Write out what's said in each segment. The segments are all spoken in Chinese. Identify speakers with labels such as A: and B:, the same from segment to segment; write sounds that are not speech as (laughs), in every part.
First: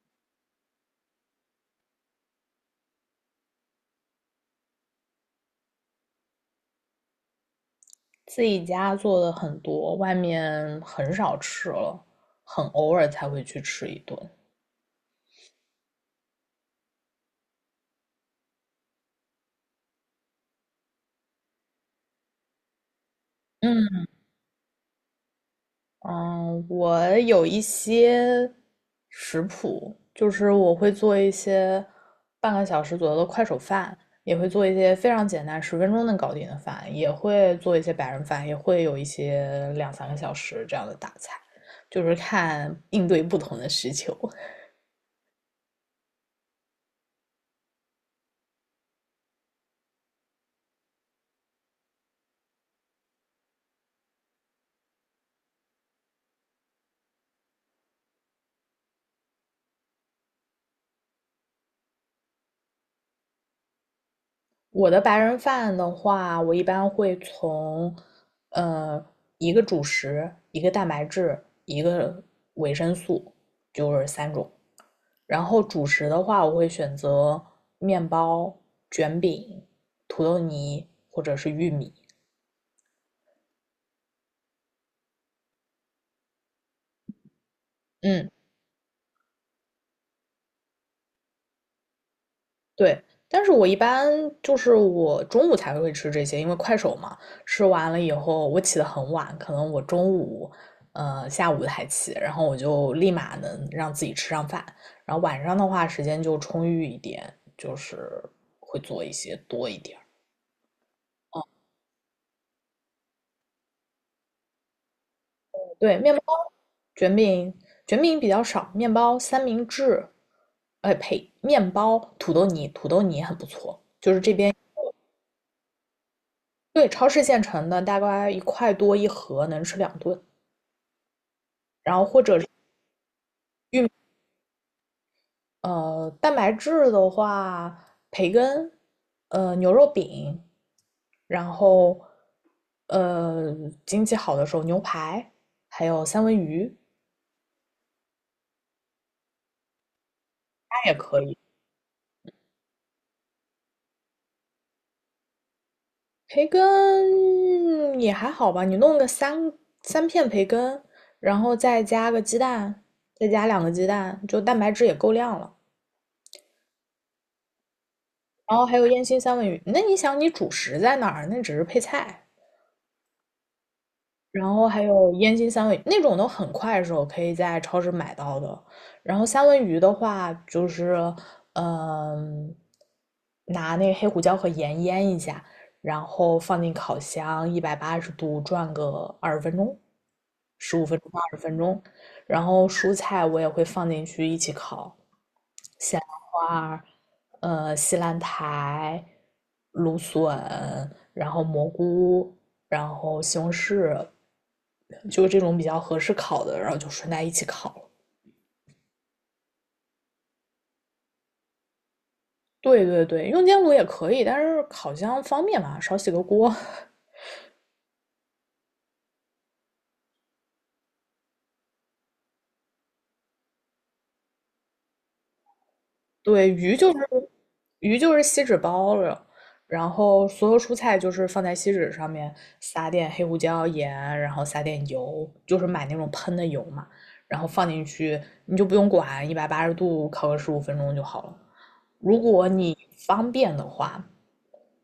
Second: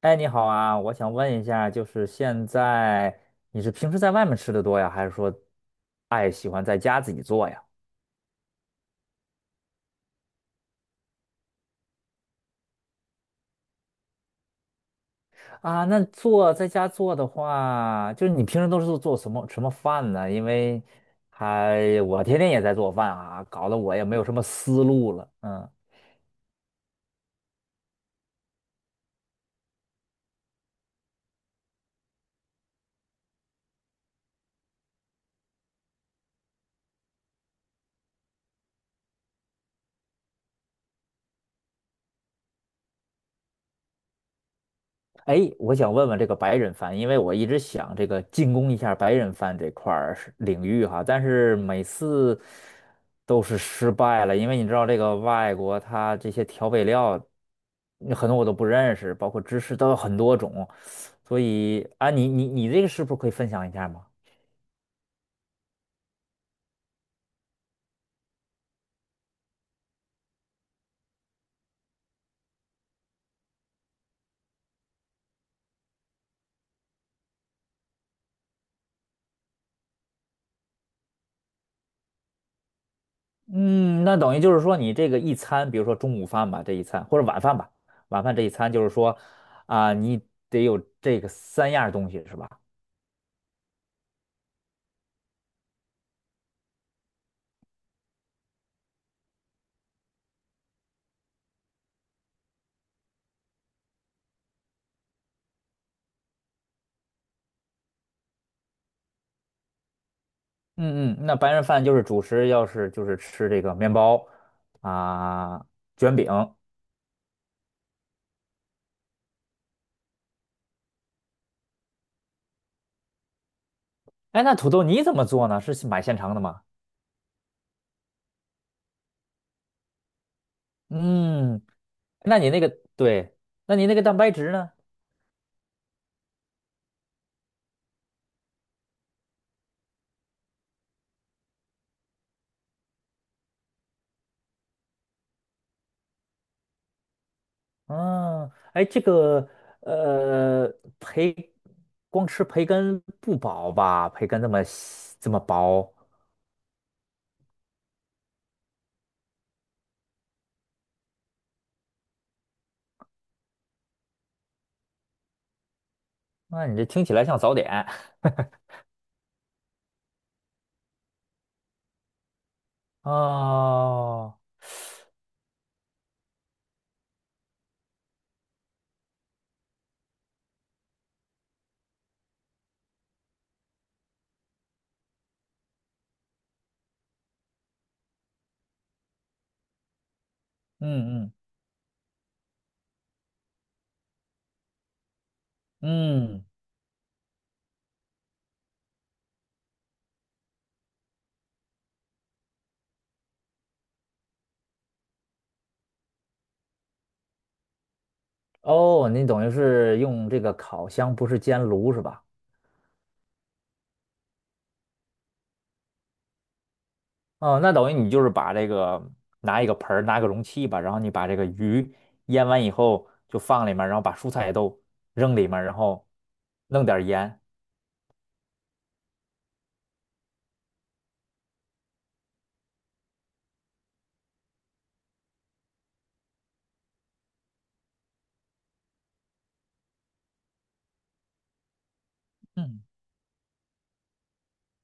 A: 哎，你好啊，我想问一下，就是现在你是平时在外面吃的多呀，还是说喜欢在家自己做呀？
B: 自己家做的很多，外面很少吃了，很偶尔才会去吃一顿。
A: 啊，那在家做的话，就是你平时都是做做什么什么饭呢？因为我天天也在做饭啊，搞得我也
B: 嗯
A: 没有什么思路了。嗯，
B: 嗯，我有一些食谱，就是我会做一些半个小时左右的快手饭，也会做一些非常简单，十分钟能搞定的饭，也会做一些白人饭，也会有一些两三个小时这样的大菜，就是看应对不同的需求。
A: 哎，我想问问这个白人饭，因为我一直想这个进攻一下白人饭这块儿是领域哈，但是每次都是失败了，因为你知道这个外国它这些调味料，很多我都不认识，包括芝士都有很多种，所以啊，你这个是不是可以分享一下吗？
B: 我的白人饭的话，我一般会从，呃，一个主食、一个蛋白质、一个维生素，就是三种。然后主食的话，我会选择面包、卷饼、土豆泥或者是玉米。
A: 嗯，那等于就是说你这个一餐，比如说中午饭吧，这一餐或者晚饭吧，晚
B: 嗯，
A: 饭这一餐就是说啊，你得有这个三样东西是吧？
B: 对，但是我一般就是我中午才会吃这些，因为快手嘛，吃完了以后我起得很晚，可能我中午，下午才起，然后我就立马能让自己吃上饭，然后晚上的话时间就充裕一点，就是会做一些多一点儿。
A: 嗯，那白人饭就是主食，要是就是吃这个面包啊、
B: 对，面
A: 卷饼。
B: 包、卷饼、卷饼比较少，面包、三明治，哎呸，面包、土豆泥，土豆泥也很不错。
A: 哎，那土豆你怎么做呢？是买现成的吗？
B: 对，超市现成的，大概一块多一盒，能吃两顿。
A: 嗯，
B: 然后或者
A: 那
B: 是
A: 你那个对，那你
B: 玉
A: 那个蛋白质呢？
B: 蛋白质的话，培根，牛肉饼，然后呃，经济好的时候牛排，还有三文鱼，
A: 嗯，哎，这个呃，
B: 它也可以。
A: 培光吃培根不饱吧？培根这么细这么薄，
B: 培根也还好吧，你弄个三片培根，然后再加个鸡蛋，再加两个鸡蛋，就蛋白质也够量了。
A: 那你这听起来像早点。
B: 然后还
A: (laughs)
B: 有烟熏三文鱼，那你想你主食在哪儿？那只是配菜。
A: 哦，
B: 然后还有烟熏三文鱼那种都很快手，可以在超市买到的。然后三文鱼的话，就是嗯，拿那个黑胡椒和盐腌一下，然后放进烤箱一百八十度转个二十分钟，十五分钟到
A: 嗯嗯
B: 二十分钟。然后蔬菜我也会放进去一起烤，
A: 嗯。
B: 花西兰苔、芦笋，然后蘑菇，然后西红柿，就这种比较合适烤的，然后就顺带一起烤了。
A: 哦，你等于是用这个烤箱，不是煎炉是吧？
B: 对对对，用煎炉也可以，但是烤箱方便嘛，少洗个锅。(laughs)
A: 哦，那等于你就是把这个拿一个盆儿，拿个容器吧，然后你把这个鱼腌完以后就放里面，然后把蔬菜都扔里面，然后
B: 对，鱼
A: 弄
B: 就
A: 点
B: 是
A: 儿盐。
B: 鱼就是锡纸包了，然后所有蔬菜就是放在锡纸上面撒点黑胡椒、盐，然后撒点油，就是买那种喷的油嘛，然后放进去，你就不用管，一百八十度烤个十五分钟就好了。如果你
A: 嗯
B: 方便的话，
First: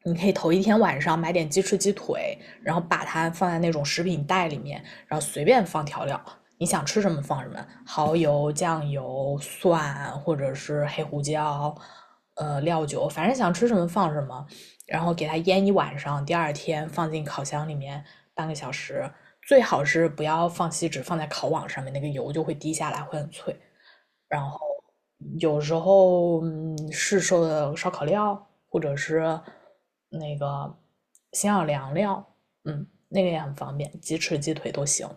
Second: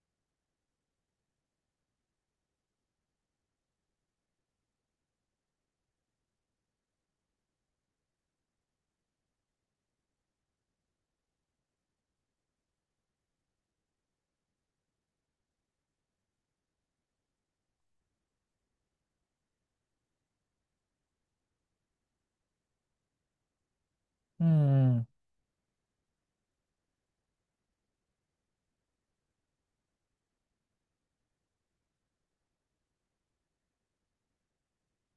B: 你可以头一天晚上买点鸡翅、鸡腿，然后把它放在那种食品袋里面，然后随便放调料，你想吃什么放什么，蚝油、酱油、蒜或者是黑胡椒，料酒，反正想吃什么放什么，然后给它腌一晚上，第二天放进烤箱里面半个小时，最好是不要放锡纸，放在烤网上面，那个油就会滴下来，会很脆。然后
A: 嗯，
B: 有时候市售的烧烤料，或者是那个鲜小凉料，嗯，那个也很方便，鸡翅、鸡腿都行。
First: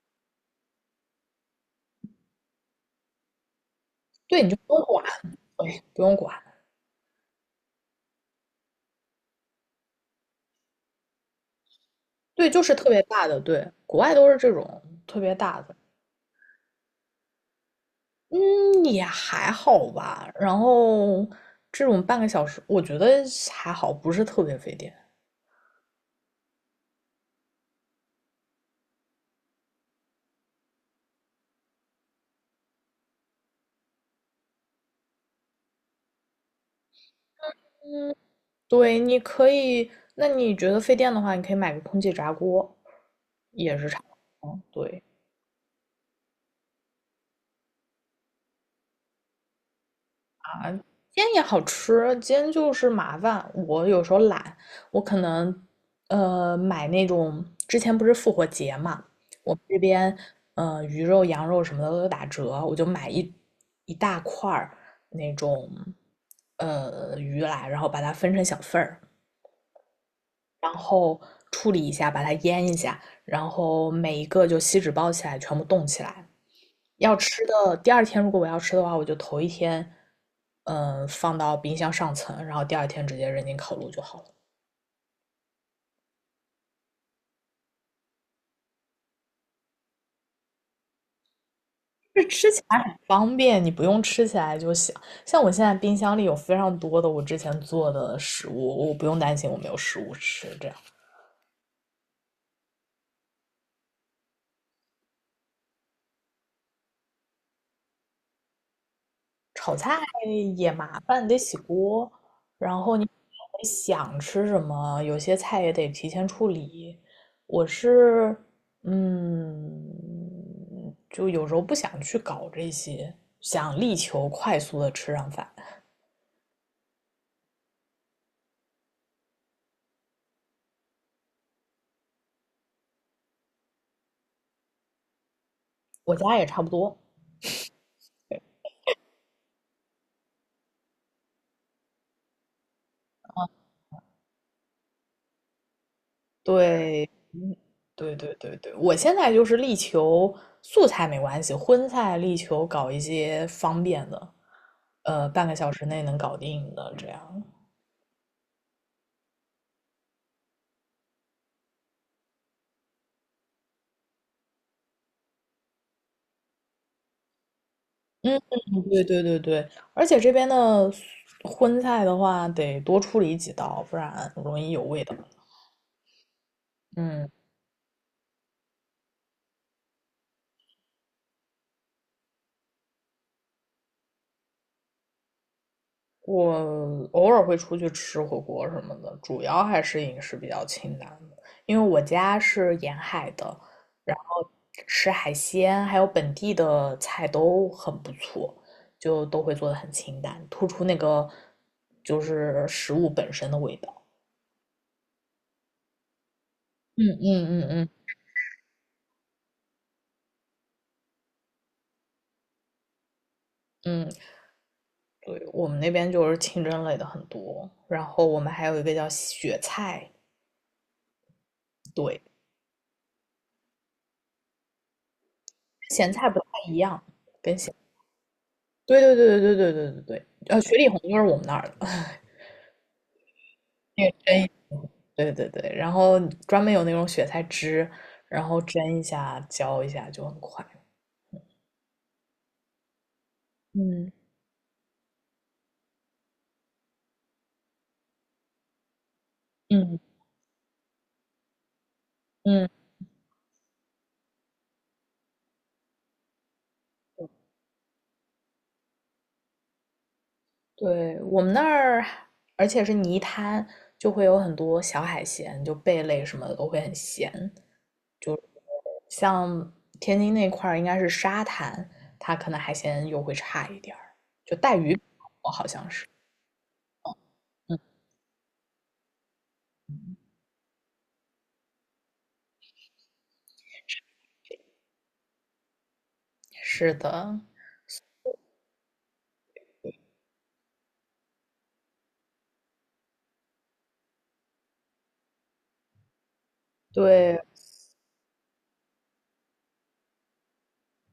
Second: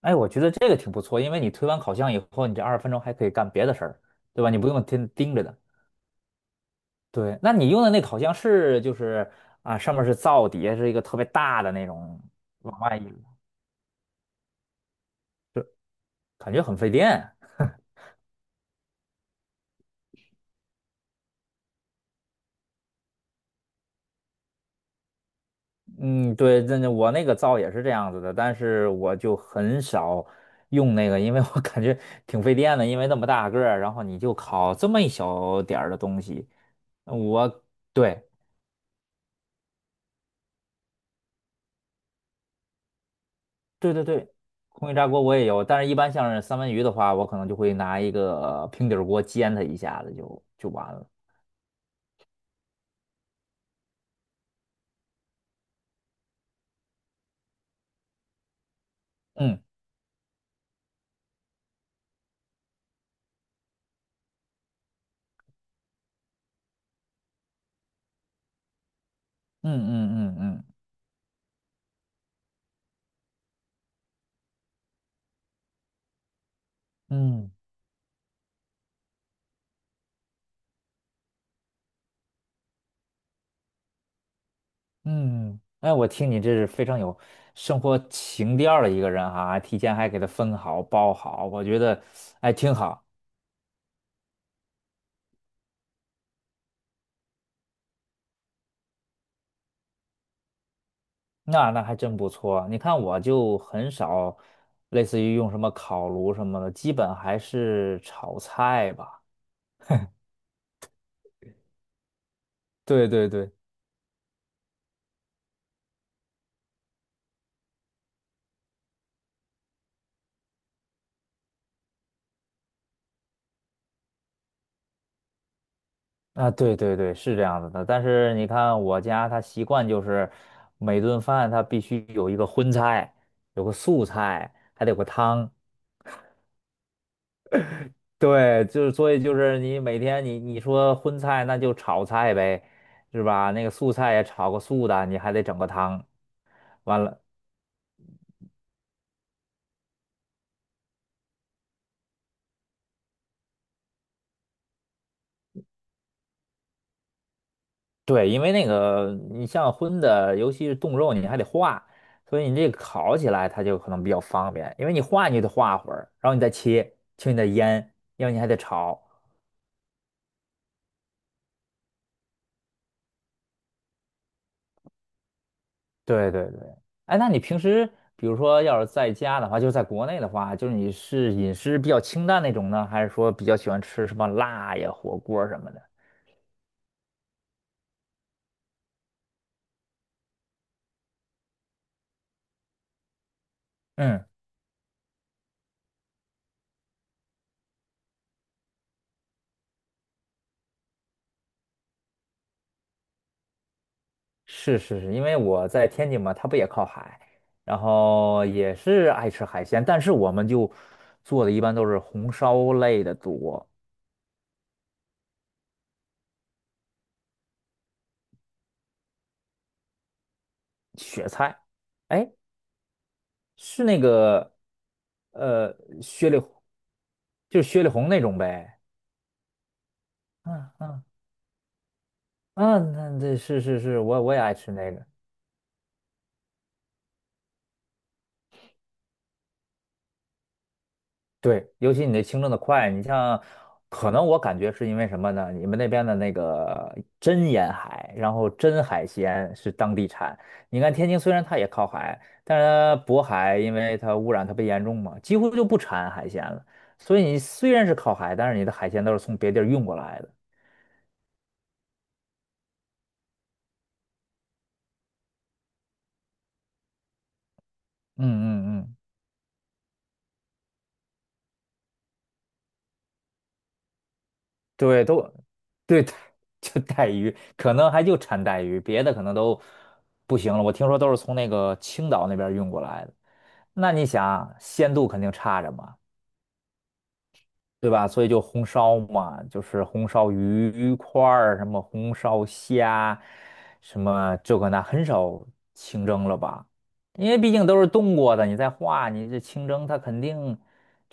A: 哎，我觉得这个挺不错，因为你推完烤箱以后，你这20分钟还可以干别的事儿，
B: 对，
A: 对
B: 你
A: 吧？
B: 就
A: 你不
B: 不用
A: 用
B: 管，
A: 天盯着的。
B: 对，不用管，
A: 对，那你用的那烤箱是就是啊，上面是灶，底下是一个特别大的那种
B: 对，就是
A: 往
B: 特
A: 外
B: 别
A: 一，
B: 大的，对，国外都是这种特别大的，
A: 感觉很费电啊。
B: 嗯，也还好吧。然后这种半个小时，我觉得还好，不是特别费电。
A: 嗯，对，那我那个灶也是这样子的，但是我就很少用那个，因为我感觉挺费电的，因为那么大个儿，然后你就烤这么一小点儿的东西，呃我对
B: 对，你可以，那你觉得费电的话，你可以买个空气炸锅。
A: 对对对，
B: 嗯，
A: 空气
B: 对，
A: 炸锅我也有，但是一般像是三文鱼的话，我可能就会拿一个平底儿锅煎它一下子就完了。
B: 煎也好吃，煎就是麻烦。我有时候懒，我可能买那种之前不是复活节嘛，我
A: 嗯
B: 们这边鱼肉、羊肉什么的都打折，我就买一大块儿那种鱼来，然后把它分成小份儿，
A: 嗯嗯嗯嗯嗯。
B: 然后处理一下，把它腌一下，然后每一个就锡纸包起来，全部冻起来，要吃
A: 嗯
B: 的，第二天如果我要吃的话，我就头一天，放到冰箱上层，然后第二天直接扔进烤炉就好了。
A: 嗯，哎，我听你这是非常有生活情调儿的一个人哈，提前还给他分好包好，我觉得
B: 这吃
A: 哎
B: 起
A: 挺
B: 来很
A: 好，
B: 方便，你不用吃起来就行。像我现在冰箱里有非常多的我之前做的食物，我不用担心我没有食物吃，这样。
A: 那还真不错。你看我就很少，类似于用什么烤炉什么的，基本还是炒菜吧。
B: 炒菜也麻烦，得洗锅，然后你
A: 对对对，
B: 得想吃什么，有些菜也得提前处理。我是，嗯，就有时候不想去搞这些，想力求快速的吃上饭。
A: 啊对对对，是这样子的。但是你看我家他习惯就是每顿饭他必须有一个荤菜，有个素菜，还得有个汤。
B: 我家也差不多。
A: 对，就是所以就是你每天你说荤菜那就炒菜呗，是吧？那个素菜也炒个素的，你还得整个汤。完
B: 对，
A: 了，
B: 对，对，对，对，我现在就是力求素菜没关系，荤菜力求搞一些方便的，半个小时内能搞定的这样。
A: 对，因为那个你像荤的，尤其是冻肉，你还得化，所以你这个烤起来它就可能比较方便，因为你化你就得化会儿，然后你再切，切你再腌，要不你
B: 嗯，
A: 还得炒。
B: 对对对对，而且这边的荤菜的话，得多处理几道，不然容易有味道。
A: 对对对，哎，
B: 嗯，
A: 那你平时比如说要是在家的话，就是在国内的话，就是你是饮食比较清淡那种呢，还是说比较喜欢吃什么辣呀、火锅什么的？
B: 我偶尔会出去吃火锅什么的，主要还是饮食比较清淡的，因为我家是沿海的，然
A: 嗯，
B: 后吃海鲜还有本地的菜都很不错，就都会做的很清淡，突出那个就是食物本身的味道。
A: 是是是，因为我在天津嘛，它不也靠
B: 嗯
A: 海，
B: 嗯嗯
A: 然
B: 嗯
A: 后也是爱吃海鲜，但是我们就做的一般都是红烧类的多，
B: 嗯。对，我们那边就是清蒸类的很多，然后我们还有一个叫雪菜，
A: 雪菜，
B: 对，
A: 哎，是那个呃
B: 咸菜
A: 雪
B: 不
A: 里
B: 太
A: 红
B: 一样。
A: 就是雪里红那种呗。
B: 对对对对对对对对对，
A: 嗯
B: 雪里红
A: 嗯
B: 就是我们那儿的那个。
A: 嗯，那这是是
B: (laughs)
A: 是，
B: 蒸
A: 我也
B: 一
A: 爱吃那个。
B: 对对对，然后专门有那种雪菜汁，然后蒸一下、浇一下就很快。
A: 对，尤其你那清蒸的快，你像，
B: 嗯
A: 可能我感觉是因为什么呢？你们那边的那个真沿海，然后真海鲜是当
B: 嗯
A: 地产。你看天津虽然它也靠海，但是
B: 嗯。
A: 它渤海因为它污染特别严重嘛，几乎就不产海鲜了。所以你虽然是靠海，但是你的海鲜都是从别地儿运过来的。
B: 对，我们那儿，而且是泥滩，就会有很多小海鲜，就贝类什么的都会很咸。
A: 嗯
B: 就
A: 嗯嗯
B: 像天津那块儿，应该是沙滩，它可能海鲜又会差一点儿。就带鱼，
A: 对，都
B: 我好像
A: 对，
B: 是，
A: (laughs) 就带鱼，可
B: 嗯，
A: 能还就产带鱼，别的可能都不行了。我听说都是从那个青岛那边运过来的，那你想鲜度肯定差着嘛，
B: 是的，
A: 对吧？所以就红烧嘛，就是红烧鱼块儿，什么红烧虾，什么这个那，很少清蒸了吧？因
B: 对
A: 为毕竟都是冻过的，你再化，你这清蒸它肯定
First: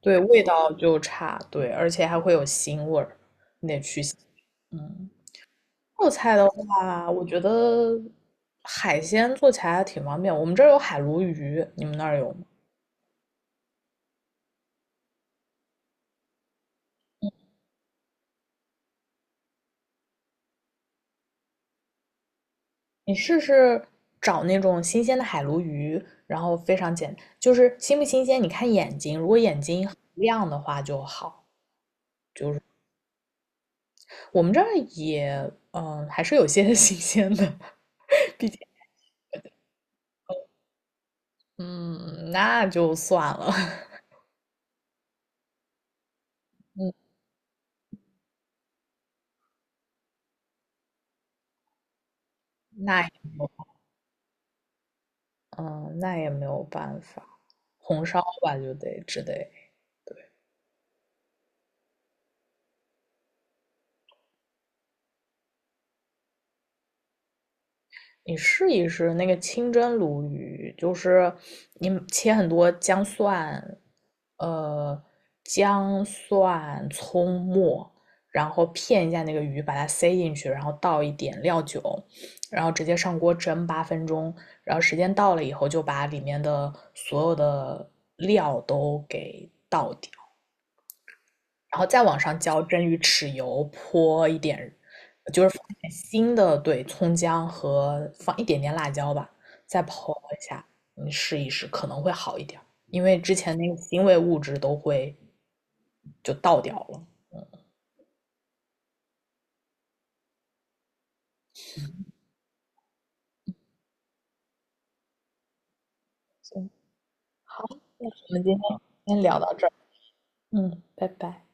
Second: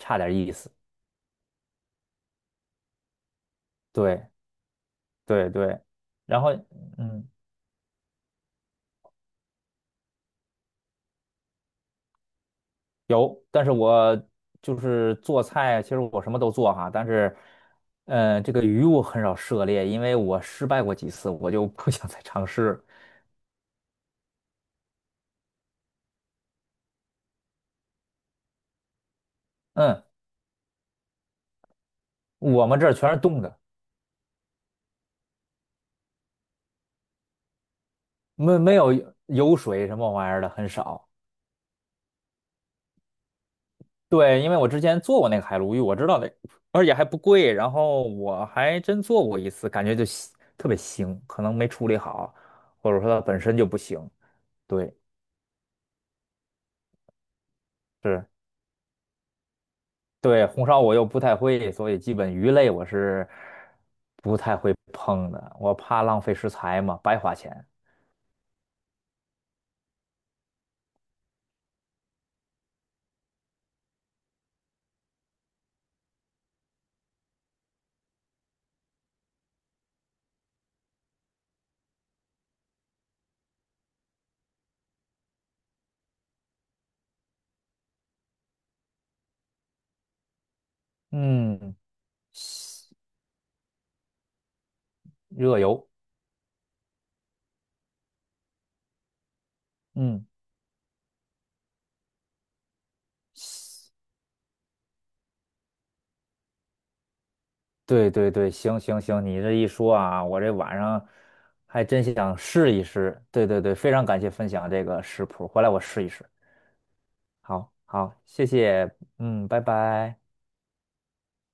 B: 对，
A: 点
B: 味
A: 意思。
B: 道就差，对，而且还会有腥味儿。
A: 对
B: 嗯，
A: 对对，
B: 做菜
A: 然
B: 的
A: 后
B: 话，我
A: 嗯。
B: 觉得海鲜做起来还挺方便。我们这儿有海鲈鱼，你们那儿有吗？
A: 有，但是我就是做菜，其实我什么都做哈，但是，这个鱼我很少涉猎，因为我失败过几次，我就不想再尝试。
B: 你试试找那种新鲜的海鲈鱼，然后非常简，就是新不新鲜，你看眼睛，如果眼睛很
A: 嗯，
B: 亮的话就好。
A: 我们这儿全是冻的，
B: 我们这儿也,还是有些 (laughs) 新鲜的，毕竟，
A: 没有油水什么玩意儿的，很少。
B: 嗯，那就算了。(laughs)
A: 对，因为我之前做过那个海鲈鱼，我知道的，而
B: 嗯，
A: 且还不贵，然后我还真做过一次，感觉就腥特别腥，可能没处理好，或者
B: 那
A: 说
B: 也
A: 它
B: 没
A: 本身
B: 有，
A: 就不行。对，
B: 嗯，那也没有办法，红烧
A: 是。
B: 吧，就得只得。
A: 对，红烧我又不太会，所以基本鱼类我是不太会碰的，我怕浪费食材嘛，白花钱。
B: 你试一试那个清蒸鲈鱼，就是你切很多姜蒜，呃，姜蒜、葱末，然后片一下那个鱼，把它塞进去，然后倒一点料酒，然后直接上锅蒸8分钟，然后时间到了以后，就把里面的所有的料都给倒掉，
A: 嗯，
B: 然后再往上浇蒸
A: 西
B: 鱼豉油，泼一点，就是放
A: 热
B: 一
A: 油，
B: 点新的，对，葱姜和放一点点辣椒吧，再泼
A: 嗯，
B: 一下，你试一试可能会好一点儿，因为之前那个
A: 西
B: 腥味物质都会就倒掉了。
A: 对对对，行行行，你这一说啊，我这晚上还真想试一试。对对对，非常感谢分享这个食谱，回来我试一试。
B: 行，好，
A: 好，
B: 那
A: 好，
B: 我们
A: 谢
B: 今天
A: 谢，
B: 先聊
A: 嗯，
B: 到
A: 拜
B: 这儿，
A: 拜。
B: 嗯，拜拜。